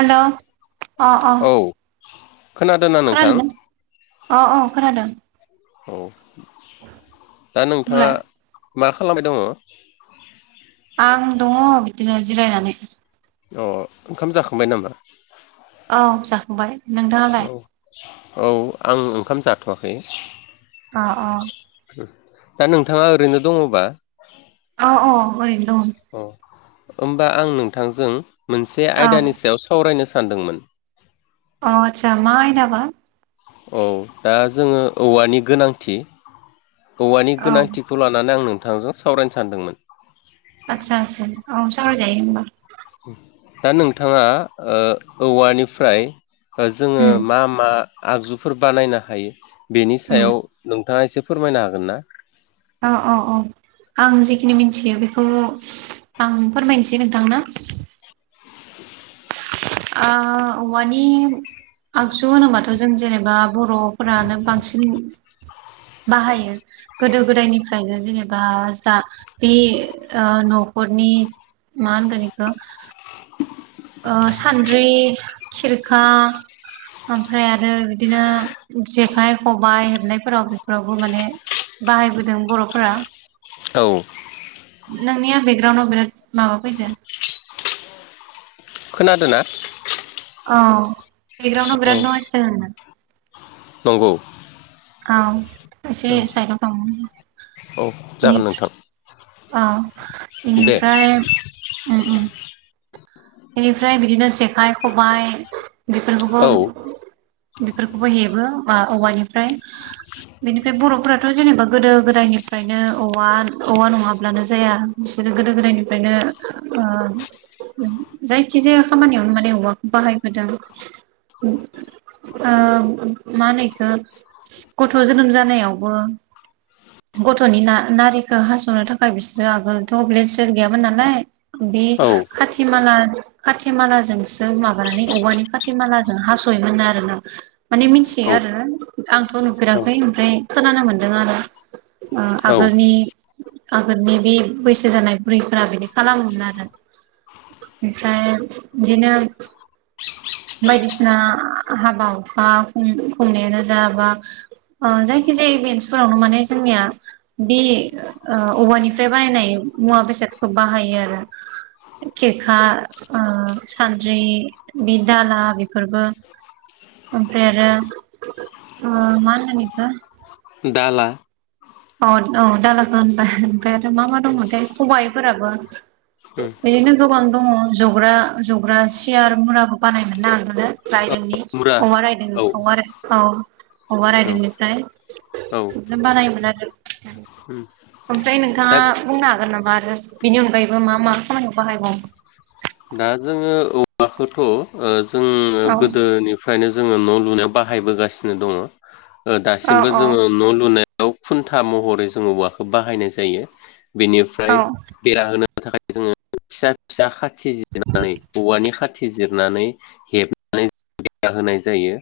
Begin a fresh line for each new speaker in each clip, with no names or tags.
Hello अ अ
औ
खोनादोंना अ अ खोनादों
औ दा नोंथाङा
बुंलाय
मा खालामबाय दङ?
आं दङ बिदिनो जिरायनानै
अ ओंखाम जाखांबाय नामा?
अ जाखांबाय नोंथाङालाय
औ औ आं ओंखाम जाथ'वाखै
अ अ
दा नोंथाङा ओरैनो दङबा
अ अ ओरैनो दं
अ होमबा आं नोंथांजों मोनसे
औ
आयदानि सायाव सावरायनो सानदोंमोन
अ आतसा मा आयदाबा
औ दा जोङो औवानि गोनांथि औवानि
औ
गोनांथिखौ लानानै आं नोंथांजों सावरायनो सानदोंमोन ।
आतसा आतसा औ सावराय जायो होमबा
दा नोंथांङा ओ औवानिफ्राय जोङो
उम
मा मा आगजुफोर बानायनो हायो बेनि
उम
सायाव नोंथांङा एसे फोरमायनो हागोन ना?
अ अ अ आं जेखिनि मिथियो बेखौ आं फोरमायनोसै नोंथांनो ओ औवानि आगजु होनोबाथ' जों जेनेबा बर'फोरानो बांसिन बाहायो गोदो गोदायनिफ्रायनो जेनेबा जा बे ओ न'खर नि मा होनगोन इखो ओ सान्द्रि खिरखा ओमफ्राय आरो बिदिनो जेखाइ खबाइ हेबनायफोराव बेफोरावबो माने बाहायबोदों बर'फोरा
औ
नोंनिया बेकग्राउडनाव बिराद माबा फैदो ।
खोनादोंना?
औ बेकग्राउडनाव बिराद नयस जादों दां
नंगौ
औ एसे
औ
साइडआव थां
औ जागोन नोंथां
बेनिफ्रा औ
दे
इनिफ्राय उम उम बेनिफ्राय बिदिनो जेखाइ खबाइ बेफोरखौबो
औ
बेफोरखौबो हेबो मा औवानि ओमफ्राय बेनिफ्राय बर'फोराथ' जेनेबा गोदो गोदायनिफ्रायनो औवा औवा नङाब्लानो जाया बिसोरो गोदो गोदायनिफ्रायनो [unintelligible] जायखिजाया खामानियावनो माने उवाखौ बाहायबोदों उम ओ मा होनो इखो गथ' जोनोम जानायावबो गथ'नि ना नारिखौ हास'नो थाखाय बिसोरो आगोलथ' ब्लेद स्लेद गैयामोन नालाय बे
औ
खाथि माला खाथि मालाजोंसो माबानानै औवानि खाथि मालाजों हास'योमोन आरो ना। माने मिथियो
औ
आरो आंथ' नुफेराखै ओमफ्राय खोनानो मोनदों आरो। ओ
औ
आगोलनि आगोलनि बे बैसो जानाय बुरैफोरा बिदि खालामोमोन आरो। ओमफ्राय बिदिनो बायदिसिना हाबा हुखा खुं खुंनायानो जा बा ओ जायखि जे इभेन्स फोरावनो माने जोंनिया बे औवानिफ्राय बानायनाय मुवा बेसाद फोरखौ बाहायो आरो खेरखा ओ सान्द्रि बि दाला बेफोरबो ओमफ्राय आरो ओ मा होनगोन इखो?
दाला।
अ औ दालाखौ होनबाय ओमफ्राय आरो मा मा दंमोनथाय? खबाइफोराबो।
उम
बिदिनो गोबां दंङ जग्रा जग्रा सियार मुराबो बानायोमोनना आगोलो ।
औ
रायदोंनि
मुरा
औवा
औ
रायदों औवा औ औवा
औ
रायदोंनिफ्राय
औ
बिदिनो बानायोमोन ।
उम
ओमफ्राय
दा
नोंथांङा बुंनो हागोन नामा बिनि अनगायैबो मा मा खामानियाव बाहायबावो?
दा जोंङो औवाखौथ' जों
औ
गोदोनिफ्रायनो जोंङो न' लुनायाव बाहायबोगासिनो दङ ओ
औ
दासिमबो जोंङो न' लुनाय बेयाव खुन्था महरै जोङो औवाखौ बाहायनाय जायो।
औ
बेनिफ्राय बेरा होनो थाखाय जोंङो फिसा फिसा खाथिनानै औवानि खा थिजिरनानै हेबनानै बेरा होनाय जायो।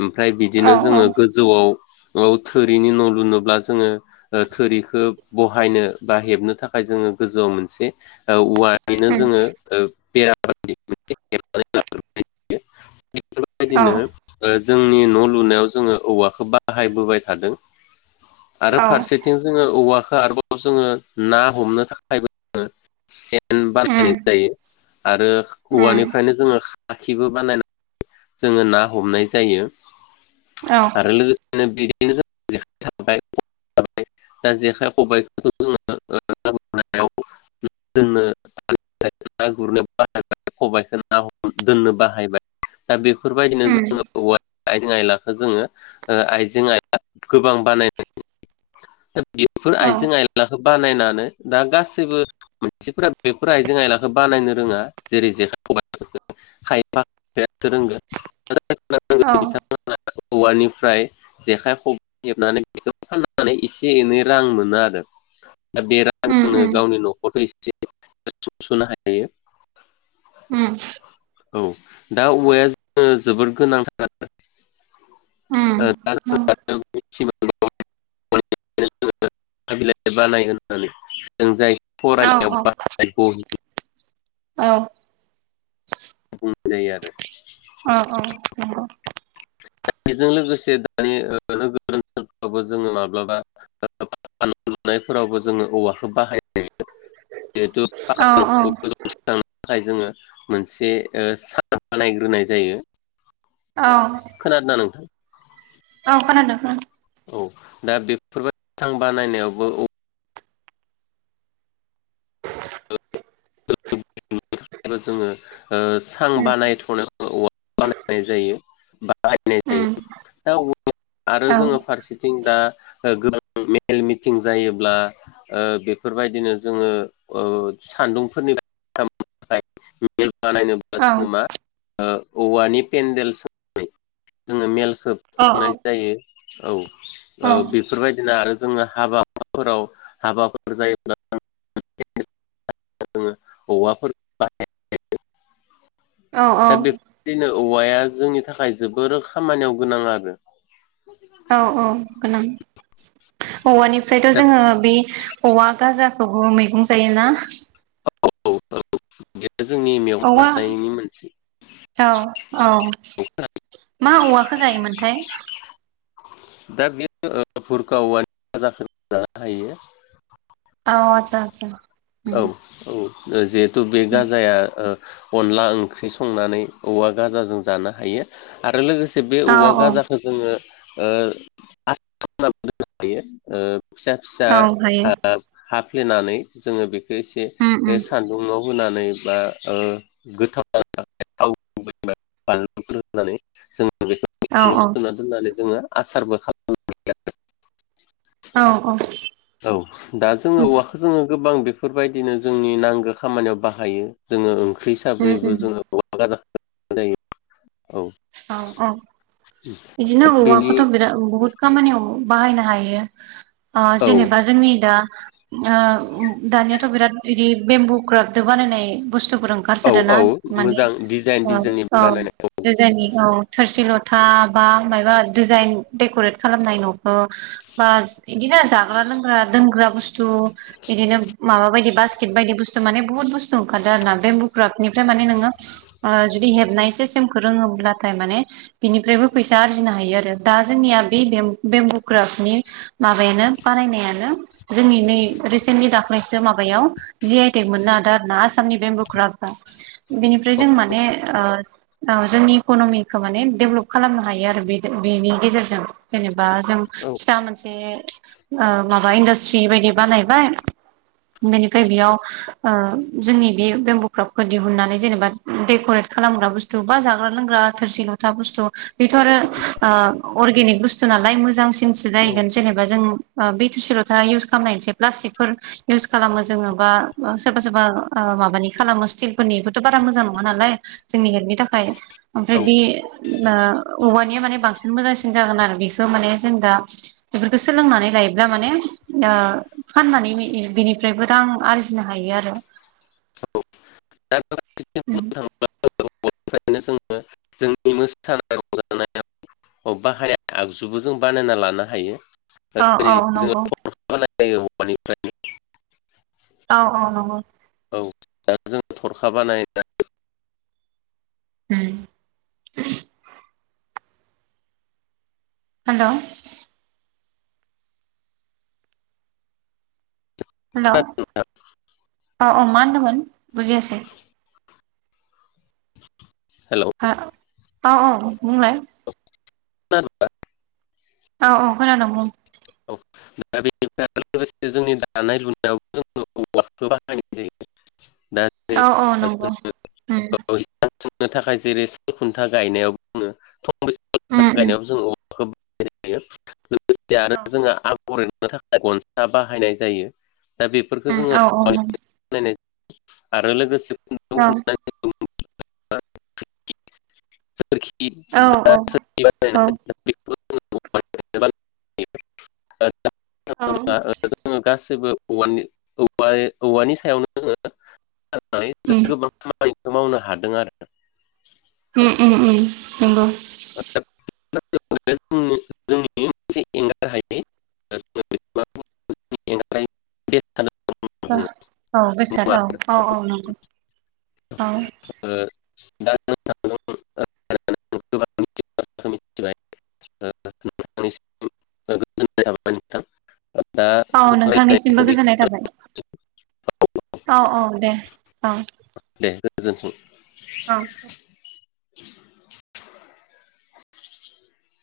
ओमफ्राय
औ
बिदिनो जोङो गोजौआव औ थोरिनि न' लुनोब्ला जोङो ओ थोरिखौ बहायनो बा हेबनो थाखाय जोङो गोजौआव मोनसे औ औवायैनो जोङो ओ बेरा [unintelligible] फोरबायदिनो ओ जोंनि न' लुनायाव जोङो औवाखौ बाहायबोबाय थादों। आरो
औ
फारसेथिं जोङो औवा आरोबाव जोङो ना हमनो थाखायबोेन सेन बानायनो आरो औवानिफ्रायनो जोङो खाखिबो बानायनानै जोङो ना हमनाय जायो।
औ
आरो लोगोसेनो बेनो [unintelligible] दा जेखाइ खबाइफोरखौ जोङो [unintelligible] जोंनो ना गुरनो बाहायबाय खबाइखौ ना दोननो बाहायबाय दा बे फोरबायदिनो
उम
जोङो
उम
औवा आइजें आइलाखौ जोङो आइजें आइला गोबां बानायनाय बेफोर
औ उम औ
आइजें आयलाखौ बानायनानै दा गासैबो मानसिफोरा बेफोर आइजें आयलाखो बानायनो रोङा जेरै जेखाय खबायखौ खायफा खायफासो रोंगोन।
औ
[unintelligible] औवानिफ्राय जेखाइ खबाय हेबनानै बेखौ फाननानै एसे एनै रां मोनो आरो।
[inaudible]
दा बे
उम
रांजोंनो
उम
गावनि न'खरखौ' एसे सुंस'नो हायो।
उम
औ दा औवाया जोङो जोबोद गोनांथार।
उम उम
[unintelligible] बानाय होननानै जों जाय
औ
फरानियाव बहायगौ
औ।
जायो आरो।
अ अ नंगौ।
बेजों लोगोसे दानि ओ नोगोर बो जोङो माब्लाबा फान लुनायफोरावबो जोङो औवा खौ बाहायायो जिहेतु
औ
सखांनो थाखाय जोङो मोनसे ओ सान नायग्रोनाय जायो।
औ
खोनादों ना नोंथां?
औ खोनादों खोनादों।
औ दा बेफोरबायसां बानायनायावबो औ [unintelligible] थाखाय जोङो ओ सां
उम
बानायथ'नायाव औवाल बानायनाय जायो बायनाय जायो। दा आरो
उम
जोङो फारसेथिं दा ओ मेल मिटिं जायोब्ला ओ बेफोरबायदिनो जोङो ओ सान्दुं मेल [unintelligible] थाखाय बानायनोब्ला
औ
जोङो मा ओ औवानि पेन्देल सो जोङो मेलखौ
औ
खुंनाय जायो। औ ओ बेफोरबायदिनो आरो जोङो हाबाफोराव हाबाफोर जायोब्ला [unintelligible] जोङो औवाफोर बाहायो।
औ औ।
औवाया जोंनि थाखाय जोबोर खामानियाव गोनां आरो।
औ औ गोनां औवानिफ्रायथ'
दा
जोङो बे औवा गाजाखौबो मैगं जायोना?
औ औ। [unintelligible]
औवा
लानायनि मोनसे
औ औ मा औवाखौ जायोमोनथाय ।
दा बे ओ भुरखाऔवानि गाजाखो जानो हायो।
औ आतसा आतसा।
औ औ ओ जिहेथु बे गाजाया ओ अनला ओंख्रि संनानै औवा गाजाजों जानो हायो आरो लोगोसे बे
औ
औवा
औ
गाजाखौ जोङो ओ आसा खालामनानै दोननो हायो ओ फिसा फिसा
औ हायो
हा हाफ्लेनानै जोङो बेखौ एसे
उम उम
सान्दुंङाव नानै बा ओ गोथाव जाव [unintelligible] [unintelligible] बानलु होग्रोनानै जों
औ
बेखौल
औ
सोना दोननानै जोङो आसारबो खालामनो हायो।
औ
औ दा जोङो औवाखौ जोङो गोबां बेफोरबायदिनो जोंनि नांगौ खामानियाव बाहायो जोङो ओं खै
उम
हिसाबैबो
उम
जोङो औवा गाजाखौ जायो। औ
औ औ बिदिनो
बेनि
औवाखौथ' बिराद बहुत खामानियाव बाहायनो हायो अ
औ
जेनेबा जोंनि दा ओ दानि बिराद इदि बेम्बु क्राफ्टदो बानायनाय बुस्थुफोर
औ
ओंखारसोदोना
औ
माने
मोजां डिजाइन
ओ
डिजाइननि
औ।
बानायनाय
जायनि औ थोरसि लथा बा माइबा दिजाइन देकरेत खालामनाय न'खौ बा इदिनो जाग्रा लोंग्रा दोनग्रा बुसतु बिदिनो माबा बायदि बासकेथ बायदि बुहुत बुसतु ओंखारदों आरोना बेम्बुक्राप निफ्राय माने नोङो ओ जुदि हेबनाय सिसतेम फोर रोङोब्लाथाय माने बिनिफ्रायबो फैसा आरजिनो हायो आरो दा जोंनिया बे बेमबु बेमबुक्राप नि माबायानो बानायनायनो जोंनि नै रिसेन्तलि दा फ्रायसो माबायाव जि आइ टेग मोननो हादों आरो ना आसामनि बेमबुक्रपता बेनिफ्राय जों माने ओ औ जोंनि इक'न'मिखौ माने डेभलप खालामनो हायो आरो बे बेनि गेजेरजों जेनेबा बा जों
औ
फिसा मोनसे माबा इनदासट्रि बायदि बानायबाय बेनिफ्राय बेयाव ओ जोंनि बे बेम्बुक्रापखौ दिहुननानै जेनेबा देकरेत खालामग्रा बुस्थु बा जाग्रा लोंग्रा थोरसि लथा बुस्थु बेथ' आरो अ अेनिक बुस्थु नालाय मोजांसिन सो जाहगोन
औ
जेनेबा जों बि थोरसिल'था इउस खालामनायसै प्लास्टिकफोर इउस खालामो जोङो बा सोरबा सोरबा ओ माबानि खालामो स्तिलफोरनिआबोथ' बारा मोजां नङा नालाय जोंनि हेल्थनि थाखाय थाखाय ओमफ्राय बे ओ औवानिया माने बांसिन मोजांसिन जागोन आरो बेखौ माने जों दा बेफोरखौ सोलोंनानै लायोब्ला माने ओ फाननानै बिनिफ्रायबो रां आरजिनो हायो आरो।
औ
उ
निफ्रायनो जोङो जोंनि मोसानाय रंजानाया अब बाहाया आगजुबो जों बानायना लानो हायो।
औ औ नंगौ।
जायो औवानिफ्राय
औ औ नंगौ।
जों थरखा बानाय
हु हेल' हेल' अ अ मा होनदोंमोन बुजियासै?
हेलौ
औ औ बुंलाय?
बा [unintelligible]
औ औ खोनादों बुं?
औ दा बेनिफ्राय आरो लोगोसे जोंनि दानाय लुनायाव जों [unintelligible] औव बाहायनाय जायो दा
औ औ नंगौ उम
[unintelligible] सोंनो थाखाय जेरै साल खुन्था गायनायावबो जोङों थंबैसे
उम उम
गायनायाव जोङ [unintelligible] लोगोसे आरो जोंहा [unintelligible] हरेनो थाखाय गनसा बाहायनाय जायो दा बेफोरखौ
उम
जोङो
औ
आरो लोगोसे सोरखि
औ
सोरि [unintelligible]
औ
जो ग
औ
[unintelligible] जेबो औवानि सायावनो जोङो
उम
गोबां खामानि मावनो हादों आरो।
उ उ
औ आ [unintelligible] से एंगार हायोार [unintelligible]
औ बेसाद औ औ औ नंगौ औ।
दा जों [unintelligible] ानि [unintelligible]
औ नोंथांनिसिमबो गोजोननाय थाबाय औ औ दे। औ।
दे गोजोनथों।
औ।